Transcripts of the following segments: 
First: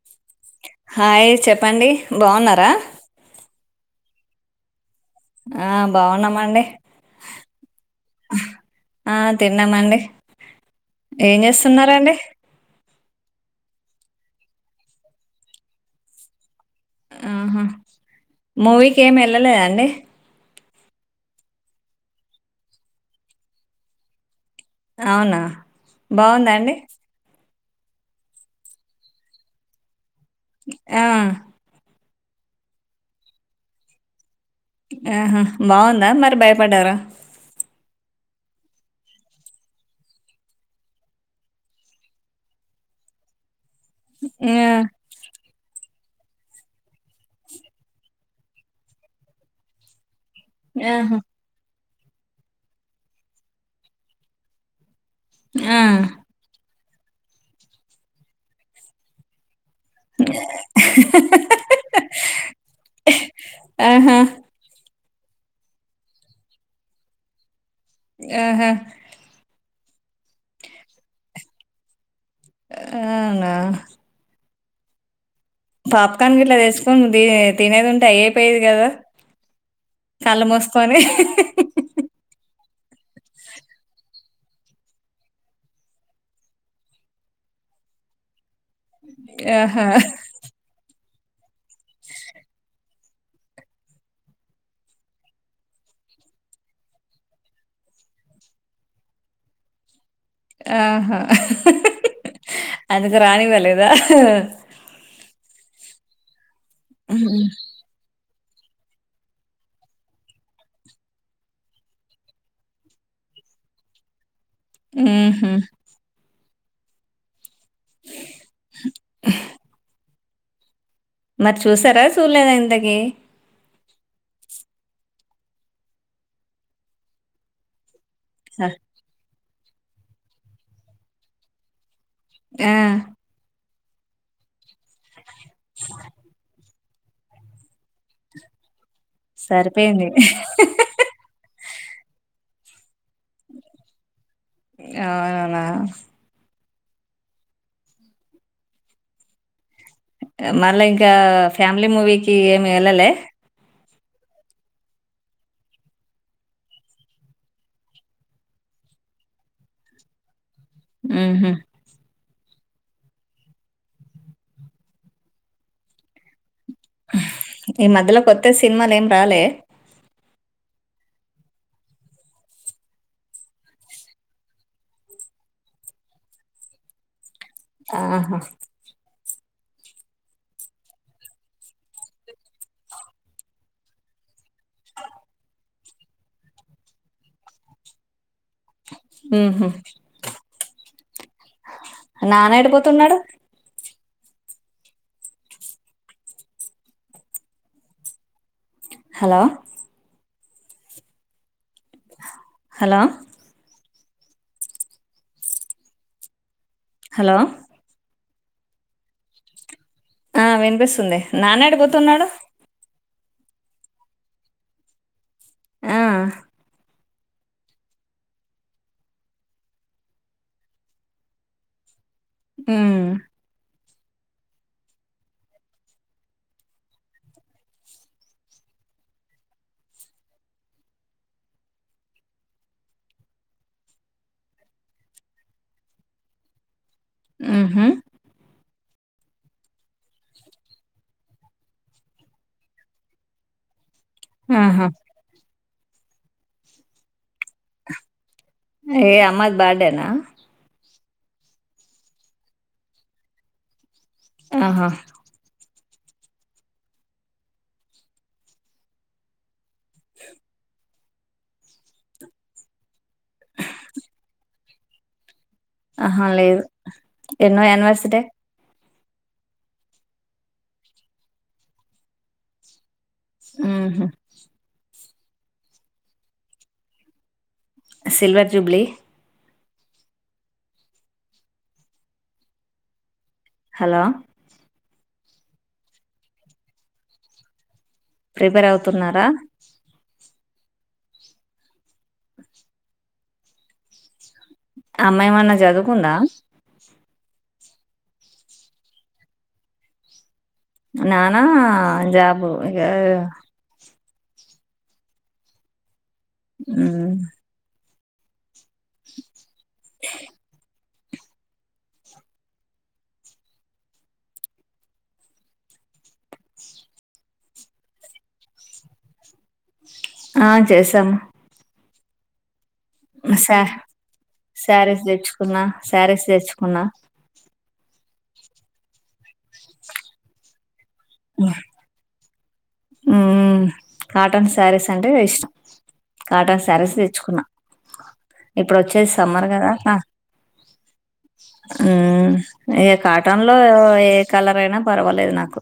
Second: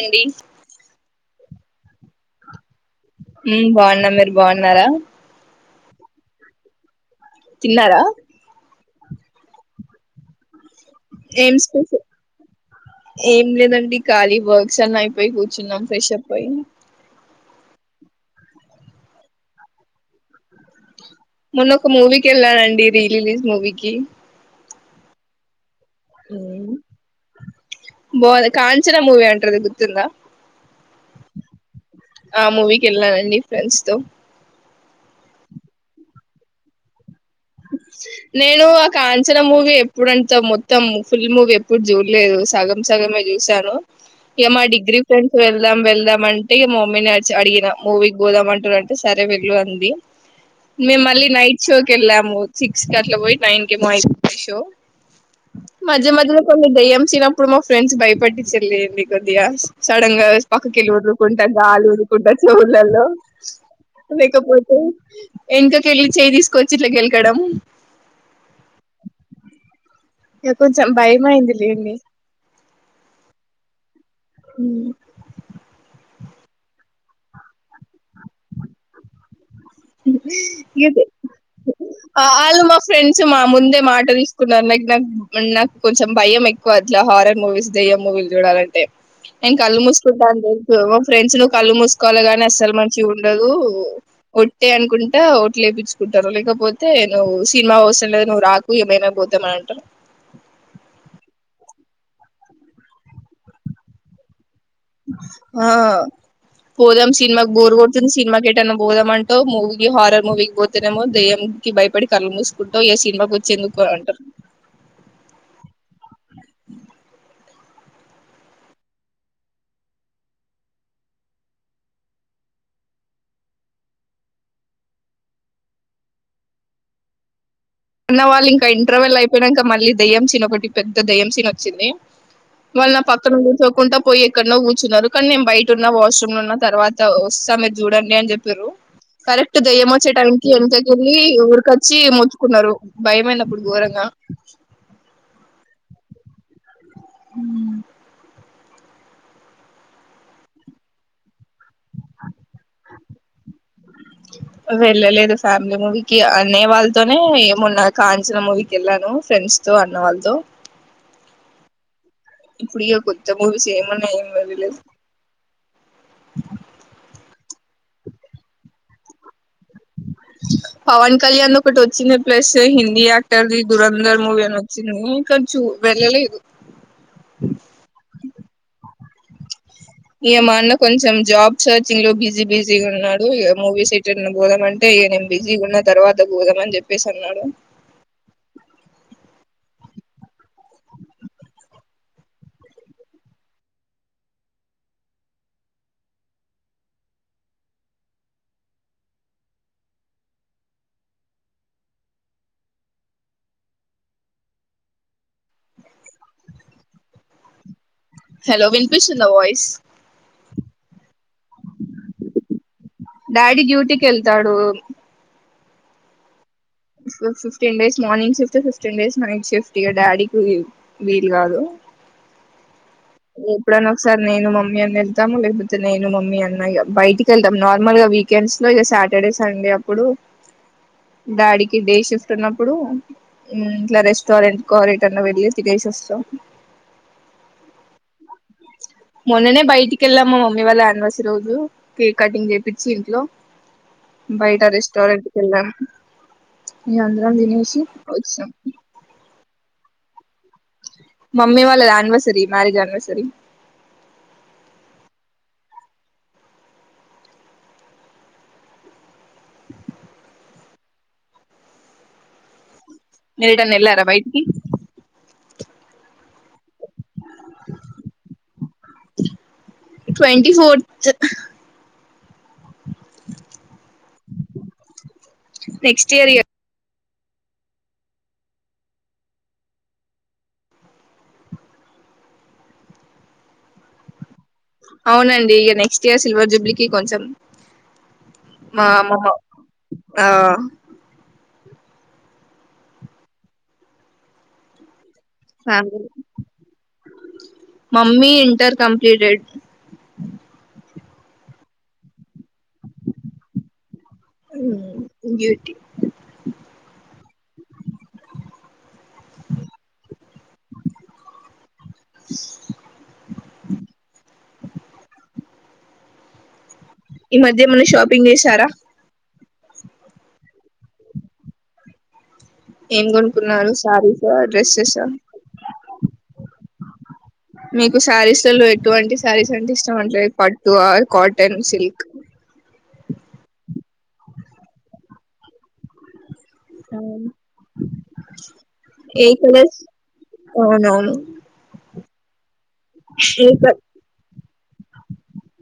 అండి హా ఏ చెప్ప చెప్పండి బాగున్నారా బాగున్న మీరు బాగున్నారా ఆ బాగున్నామండి తిన్నారా ఆ తిన్నామండి ఏం చేస్తున్నారాండి ఏం లేదండి ఖాళీ వర్క్స్ అన్న అయిపోయి కూర్చున్నాం ఫ్రెష్ అప్ అయ్యి ఆహా మూవీకి ఏమి వెళ్ళలేదాండి మొన్న ఒక మూవీకి వెళ్ళానండి రీ రిలీజ్ మూవీకిి అవునా బాగుందాండి బోలె కాంచనా మూవీ అంటది గుర్తుందా ఆ ఆ మూవీకి వెళ్ళానండి ఫ్రెండ్స్ తో ఆహా బాగుందా మరి భయపడ్డారా నేను ఆ కాంచనా మూవీ ఎప్పుడుంట మొత్తం ఫుల్ మూవీ ఎప్పుడు చూడలేదు సగం సగమే చూసాను ఇగ మా ఆ, డిగ్రీ ఫ్రెండ్స్ వెళ్దాం వెళ్దాం మంటే ఇగ మా మమ్మీ ఆర్చ్ చ అడిగిన మూవీకి పోదాం అంటారు అంటే సరే వెళ్ళు అంది మేము ఆహా, మళ్ళీ నైట్ షో కెళ్ళాం మ్మ్ ఓ సిక్స్ కి అట్ల పోయి నైన్ కేమో అయిపోయింది షో ఆ. మజ మధ్యలో కొన్ని దయ్యం చినప్పుడు మా ఫ్రెండ్స్ బయటపెట్టిచిరులు లేండి కొద్దిగా సడన్ గా చూస్ పక్కకి వెళ్ళి ఉఊరుకుంటా గాలి ఊదుకుంటా చెవులల్లో ఆహా, లేకపోతే ఎనకకెళ్ళి చెయ్యి తీసుకొచ్చిర్రు గేల్ కడం ఆహా ఇగ కొంచెం భయం అయింది లేండి అవునా హ్మ్ పాప్కార్న్ గిట్లా తెసుకొని ద తినేది ఉంటే అయిపోయేది కదా కళ్ళు మూసుకొని ఇది వాళ్ళు మా ఫ్రెండ్స్ మా ముందే మాటలుస్త కున్నారు నా నాకు నాకు కొంచెం భయం ఎక్కువ అట్లా హారర్ మూవీస్ దెయ్యం మూవీలు చూడాలంటే నేను కళ్ళు ఆహా ముసుకుంటా అని తెలుసు ఫ్రెండ్స్ ను కళ్ళు మూసుకోవాలి గాని అస్సలు మంచి ఉండదు ఒట్టే అనుకుంటే ఒట్టలేపించుకుంటారు లేకపోతే నువ్వు సినిమా వస్తలే వు నువ్వు రాకు ఏమైనా పోతాం అని అంటారు ఆహా! అందుకు రానివ్వలేదా ఆ పోదాం హ్మ్. సినిమాకి బోర్ కొడుతుంది సినిమాకి థియేటర్ పోదామంటో మూవీకి హారర్ మూవీకి పోతేనేమో దయ్యంకి భయపడి కళ్ళలు మూసుకుంటావ్ ఏ సినిమాకి వచ్చేందుకు అంటారు హ్మ్ హు మరి చూసారా చూడలేదా ఇంతకి ఉన్నవాళ్ళు స ఇంక ఇంటర్వెల్ అయి ప్పినక మళ్ళీ దయ్యం సీన్ ఒకటి పెద్ద దయ్యం సీన్ వచ్చింది ఆ! వాళ్ నా పక్కన కూసో కొంత పొయ్యి ఎక్కడన్నొ కూ వున్నారు కానీ మేము బయట ఉన్న వాష్రూమ్ లో ఉన్నా తర్వాత వస్తా మీరు చూడండి అని చెప్పిర్రు కరెక్ట్ దయ్యం సరిపోయింది. వచ్చే టైంకిి ఎంత తగిరి ఊరికొచ్చి కున్నారు భయమైనప్పుడు ఘోరంగా ఆ హ మళ్ళా ఇంకా ఫ్యామిలీ మూవీకి ఏమి వెళ్ళలే వెళ్ళలేదు ఫ్యామిలీ మూవీకి అనే వాళ్ళతోనే ఏమున్నా కాంచిన మూవీకి వెళ్ళాను ఫ్రెండ్స్ తో అన్న వాళ్ళతో ఊహూ ఇప్పుడ ఓ కొత్త మూవీసేమన్నాయొ తెలీదు ఈ మధ్యలో కొత్త సినిమాలు ఏం రాలే పవన్ కళ్యాణ్ ఒకటి వచ్చింది ప్లస్ హిందీ యాక్టర్ది దురంధర్ మూవీ అని వచ్చింది ఇ కొంచ చూ వెళ్ళలేదు ఆహా ఇగ మా అన్న కొంచెం జాబ్ సర్చింగ్ లో బిజీ బిజీ ఉన్నాడు ఇగ మూవీస్ బోదామ అంటే ఈ నం బిజీ ఉన్న తర్వాత బోదామ అని చెప్పేసి అన్నాడు ఊహూ నానా ఎడిపోతున్నాడు హలో హలో హలో హలో వినిపిస్తుందా వాయిస్ ఆ వినిపిస్తుంది నాన్నాడ పోతున్నాడు డాడీ డ్యూటీకి యెళ్తాడు ఆ fifteen days morning shift fifteen days night shift ఇగ డాడీకి వీలు గాదు హ్మ్. ఎప్పుడ ఒకసారి నేను మమ్మీ అన్న వెళ్తాము లేకపోతే నేను మమ్మీ అన్న బయటికి వెళ్తాం నార్మల్ గా వీకెండ్స్ లో ఇక సాటర్డే సండే అప్పుడు డాడీకి డే షిఫ్ట్ ఉన్నప్పుడు ఇట్లా రెస్టారెంట్ కో రిటన్ వెళ్ళి తినేసి వస్తాం ఊహు మన్ననే బయిటి కెళ్ళాము మమ్మీ వాళ్ల యా రోజు కేక్ కటింగ్ చేపిచ్చి ఇంట్లో బయట ఆహా! రెస్టోరెంట్ కెల్లాం దని తినేసి వచ్చినం లా మమ్మీ వాళ్ళది యానివర్సరీ మ్యారేజ్ యానివర్సరీ ఆహా నల్డన్ ఎల్లారా బయటికి ఆహా లేదు ఎన్నో యానివర్సిడే ట్వంటి ఫోర్త్ ఊహు నెక్స్ట్ ఇయర్ ఇగ సిల్వర్ జూబ్లీ హలో అవునండి ఇగ నెక్స్ట్ ఇయర్ సిల్వర్ జూబ్లికి కొంచెం ప్రిపేర్ మా అవుతున్నారా అమ్మమ్మ ఆ అమ్మాయేమన్నా ఫ్యామిలీ జదువుకుందా మమ్మీ ఇంటర్ కంప్లీటెడ్ నాన జాబు ఇగ ఇంగెటి ఆ ఈ మధ్యేమన షాపింగ్ జేసారా ఆ చేసాము ఏం శా గొనుక్కున్నారు శారీస డ్రెస్సెస్ ఉన్నా మీకు శారీస్లలో ఎటువంటి శారీస్ అంటే ఇష్టం అంటారుయి పట్టు కాటన్ సిల్క్ ఉ కాటన్ సారీస్ అంటే ఇష్టం కాటన్ శారీస్ దెచ్చుకున్నా ఇప్పుడు వచ్చేది ఏ సమ్మర్ కదా కలర్స్ అవునవును ఇక కాటన్ ఏ లో కల్ ఏ కలర్ అయినా పర్వాలేదు నాకు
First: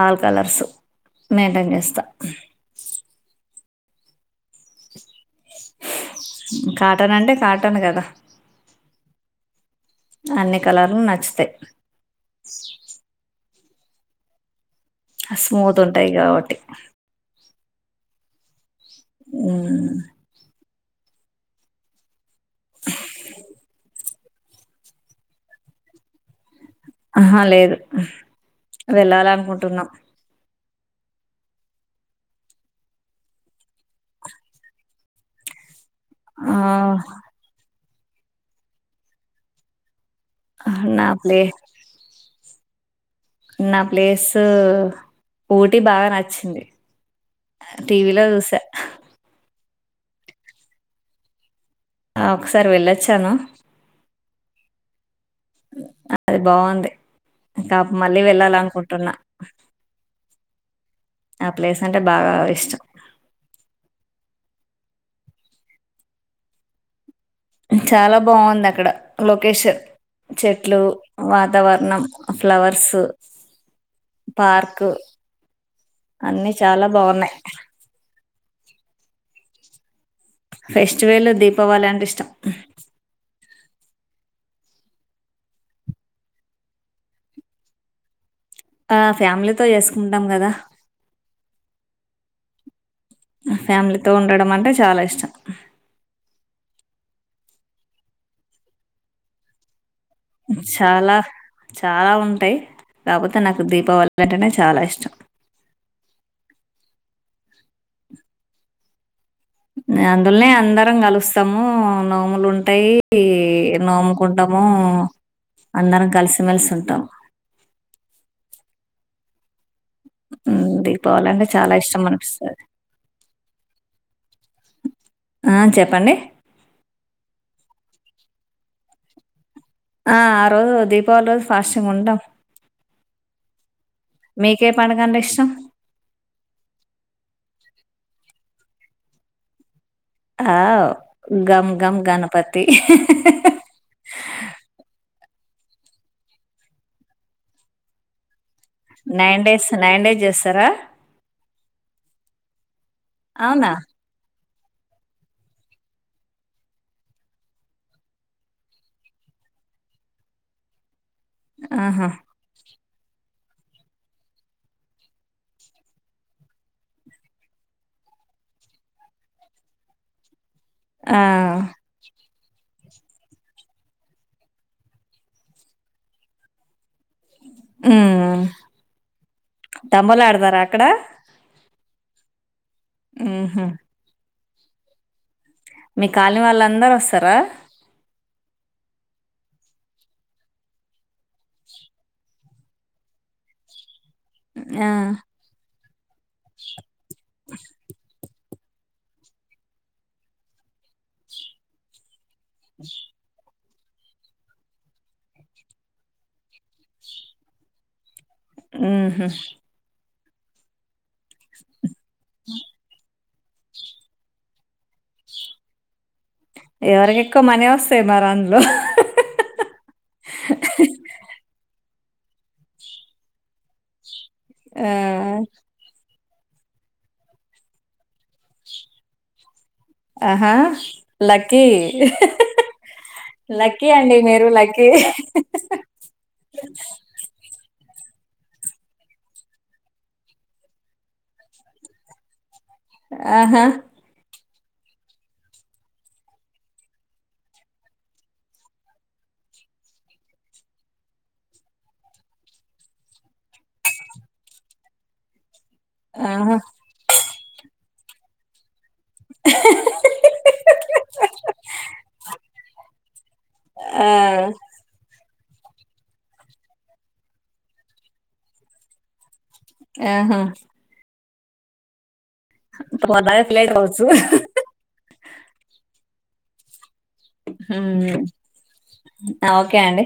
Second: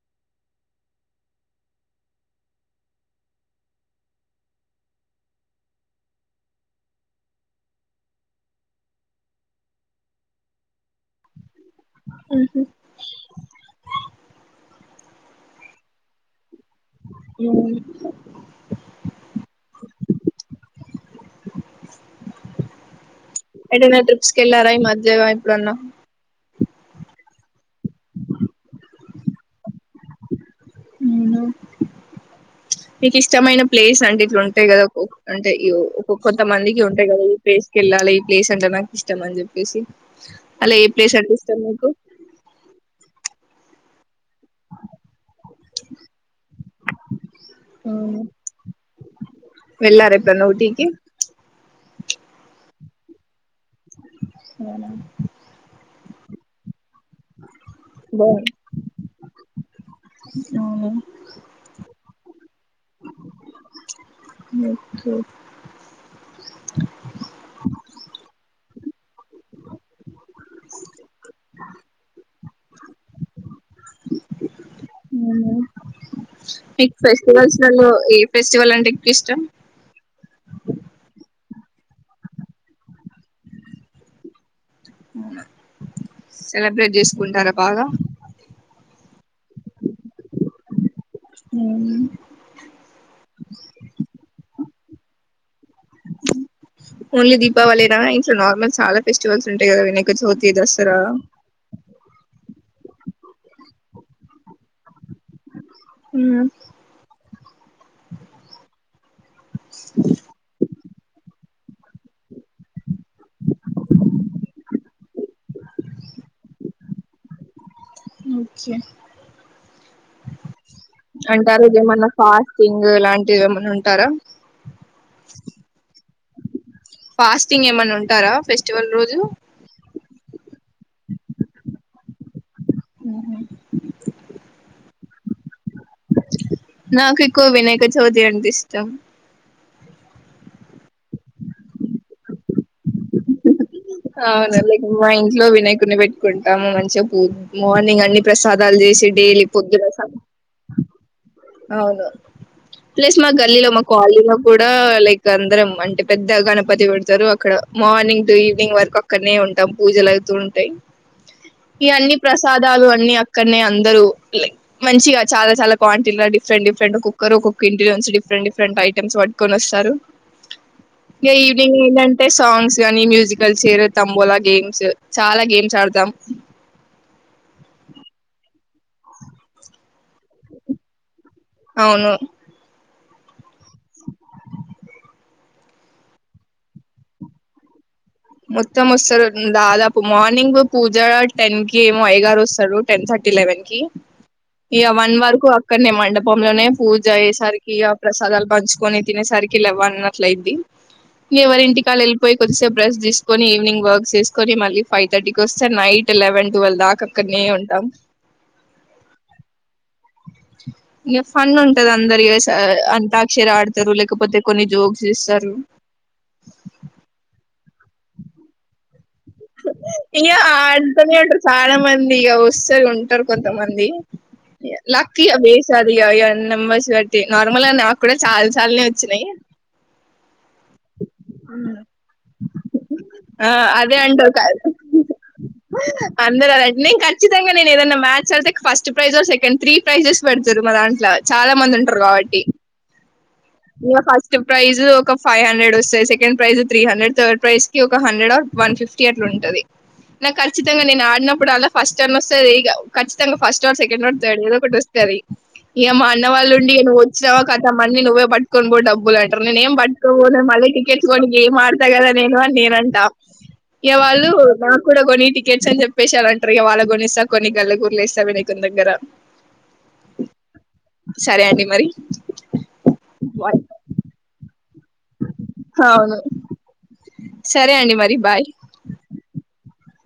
ఆల్ కలర్స్ మెయింటైన్ జేస్తా కాటన్ అంటే కాటన్ కదా అన్ని కలర్లు నచ్చతే మహు స్మూత్ ఉంటాయి కాబట్టి మ్ ఆ ఎంట నాత్ర ల్లారయ మధ్యం ఇప్పుడన్నా ఆహా లేదు వెళ్ళాల అనుకుంటున్నాం మీకు ఇష్టమైన ప్లేస్ అంటే ఇట్లా ఉంటాయి కదా అంటే ఇ కొంత ఆ మందికి ఉంటాయి కదా ఈ పేస్ట్ యెల్ళాలి ఈ ప్లేస్ అంటే నాకిష్టమని జెప్పేసి అలా ఏ నా ప్లేస్ అంటే ప్లే ఇష్టం మీకు నా ప్లేస్ ఊటీ బాగా నచ్చింది టీవీలో జూసా వెళ్ళార ఎప్పున్నా ఊటీికి ఆ ఒకసారి వెళ్ళొచ్చాను అవు అది బాగుంది కాపు మళ్ళీ బావుం వెళ్ళాల అనుకుంటున్నా అవునా ఆ ప్లేస్ అంటే బాగా ఇష్టం ఓక చాలా బాగుంది అక్కడ లొకేషన్ చెట్లు వాతావరణం ఫ్లవర్స్ పార్క్ అవునా. అన్ని చాలా మీకు బాగున్నాయి ఫెస్టివల్స్ లలో ఏ ఫెస్టివల్ అంటే ఎక్కు ఇష్టం ఫెస్టివల్ దీపావళి అంటే ఇష్టం అవు సెలబ్రేట్ చేసుకుంటారా బాగా ఆ ఫ్యామిలీతో వసుకుంటాం కదా మ్ ఫ్యామిలీతో ఉండడం అంటే చాలా ఇష్టం ఓన్లీ దీపావళి నా ఇంట్లో నార్మల్ చాలా ఫెస్టివల్స్ ఉంటాయి కదా విన చాలా చాలా ఉంటాయి కాకపోతే నాకు దీపావళి అంటేనే చాలా ఇష్టం మ్ అందులోనే అందరం కలుస్ స్తాము నోములు ఉంటాయి, నోముకుంటాము అందరం కలిసిమెలిసి ఉంటాము ఓకే దీపావళి అంటే అంటారు చాలా ఇది ఇష్టం ఏమన్నా అనిపిస్తుంది ఫాస్టింగ్ ఇలాంటిది ఏమన్నా ఉంటారా ఆ చెప్పండి ఫాస్టింగ్ ఏమైన్నా ఉంటారా ఫెస్టివల్ రోజు ఆ ఆ రోజు దీపావళి రోజు ఫాస్ట్ంగ్ ఉంటాం మేకప్ పండుగంటే ఇష్టం నాకు ఎక్కువ వినయక చవతి అంటే ఇష్టం ఆవ్ గమ్ గమ్ గణపతి అవును లే మ ఇం ఇంటి లో వినాయకుడిని పెట్టుకుంటాము. మంచిగా పూ మార్నింగ్ అన్ని prasad nine days nine days చేస్తారా అవును ప్లస్ మా గల్లీలో అవునా మా కాలనిలో కూడా లైక్ అందరం అంటే పెద్ద గణపతి పెడతారు, అక్కడ మార్నింగ్ టు ఈవినింగ్ వరకు అక్కడనే ఉంటాం పూజలు అవుతూ ఉంటాయి. ఆహా ఇవన్ని ప్రసాద్ అన్ని అక్కడనే అందరూ మంచిగా చాలా చాలా క్వాంటి డిఫరెంట్ డిఫరెంట్ కుక్కరు ఒ కుక్క ఇంటిలో నుంచి డిఫరెంట్ డిఫరెంట్ ఐటమ్స్ పట్కొని వస్తారు. ఆ ఇక ఈవినింగ్ ఎందంట్ అంటే సాంగ్స్ కానీ మ్యూజికల్ చైర్ తంబోలా గేమ్స్ చాలా గేమ్స్ ఆడతాం హ్మ్ తంబోలా ఆడుతారా అక్కడ అవును హ్మ్ మీ కాలనీ వాళ్ళందరు వస్తారా మొత్తం వస్తారు దాదాపు మార్నింగ్ పూజ టెన్ కి ఏమో అయ్యగారు వస్తారు టెన్ థర్టీ లెవెన్ కి ఇగ ఆ వన్ వరకూ కొన్ని మండపం లోనే పూజ అయ్యేసరికిీ ఆ ప్రసాదాలు పంచుకొని తినేసరికి లెవన్ అట్ల అయింది. ఎవరి ఇంటికి వాళ్ళు వెళ్ళ్ పొయ్యి కొద్దిసేపు రెస్టె తీస్ ఈవినింగ్ వర్క్ చేసుకొని మళ్ళీ ఫైవ్ థర్టీకి వస్తే నైట్ లెవెన్ ట్వెల్వ్ దాకా అక్కడనే ఉంటాం మ్మ్ హ్మ్ ఇ ఫన్ నున్ [inaudible] అందరియు అంటార్ క్షరా ఆడతారు లేకపోతే కొన్ని జోక్స్ ఎస్తారు ఎవరికి ఎక్కువ మనీ వస్తాయి మరి అందులో ఇంగ ఆడుతునే ఉంటారు చాలమంది ఇగా వస్తే ఉంటారు కొంతమంది ఆ లక్ ఇయా బేసది య య నెంబర్స్ బట్టి నార్మల్గా నాకు కూడా చాలా సార్లే వచ్చినాయి ఆహా లక్కీ ఆ లక్కీ అదే అండి అంటారు క మీరు లక్కీ అందరు అదండి నేను ఖచ్చితంగా నేను ఏదన్నా మ్యాచ్ అడితే first prize second three prizes పెడతారు మా దాంట్లో చాలా మంది ఉంటారు కాబట్టి ఆహా ఇగ ఫస్ట్ ప్రైజ్ ఒక ఫైవ్ హండ్రెడ్ వస్తుంది second prize three hundred third prize కి ఒక హండ్రెడ్ ఆర్ వన్ ఫిఫ్టీ అట్లా ఉంటది నాకు ఖచ్చితంగా నేను ఆడినప్పుడు అలా ఫస్ట్ అన్ వస్తుంది ఇ ఖచ్చితంగా first or second or third ఒకటి వస్తది. ఇక మా అన్న ఆహా వాళ్ళుండి అత మణని నువ్వేపట్ కో [unintelligible] అంటారు నేను ఏం పట్టుకవోనే మళ్ళీ టికెట్ కొనికి గేమ్ ఆడుత కదా నేను అని నేన అంటా ఇగా ఆ వాళ్ళు నాకు కూడా కొనీ టికె గెమ్స్ అని చెప్పేసారు అంటారు వాళ్ళ కొనేస్తా కొన్ని గల గురలు ఇస్తా వినకు దగ్గర ఆహా సరే అండి మరి ఇప్పుడు అన్నానికి లేట్ అవచ్చు అవును సరే అండి మరి హ్మ్ బాయ్ ఓకే అండి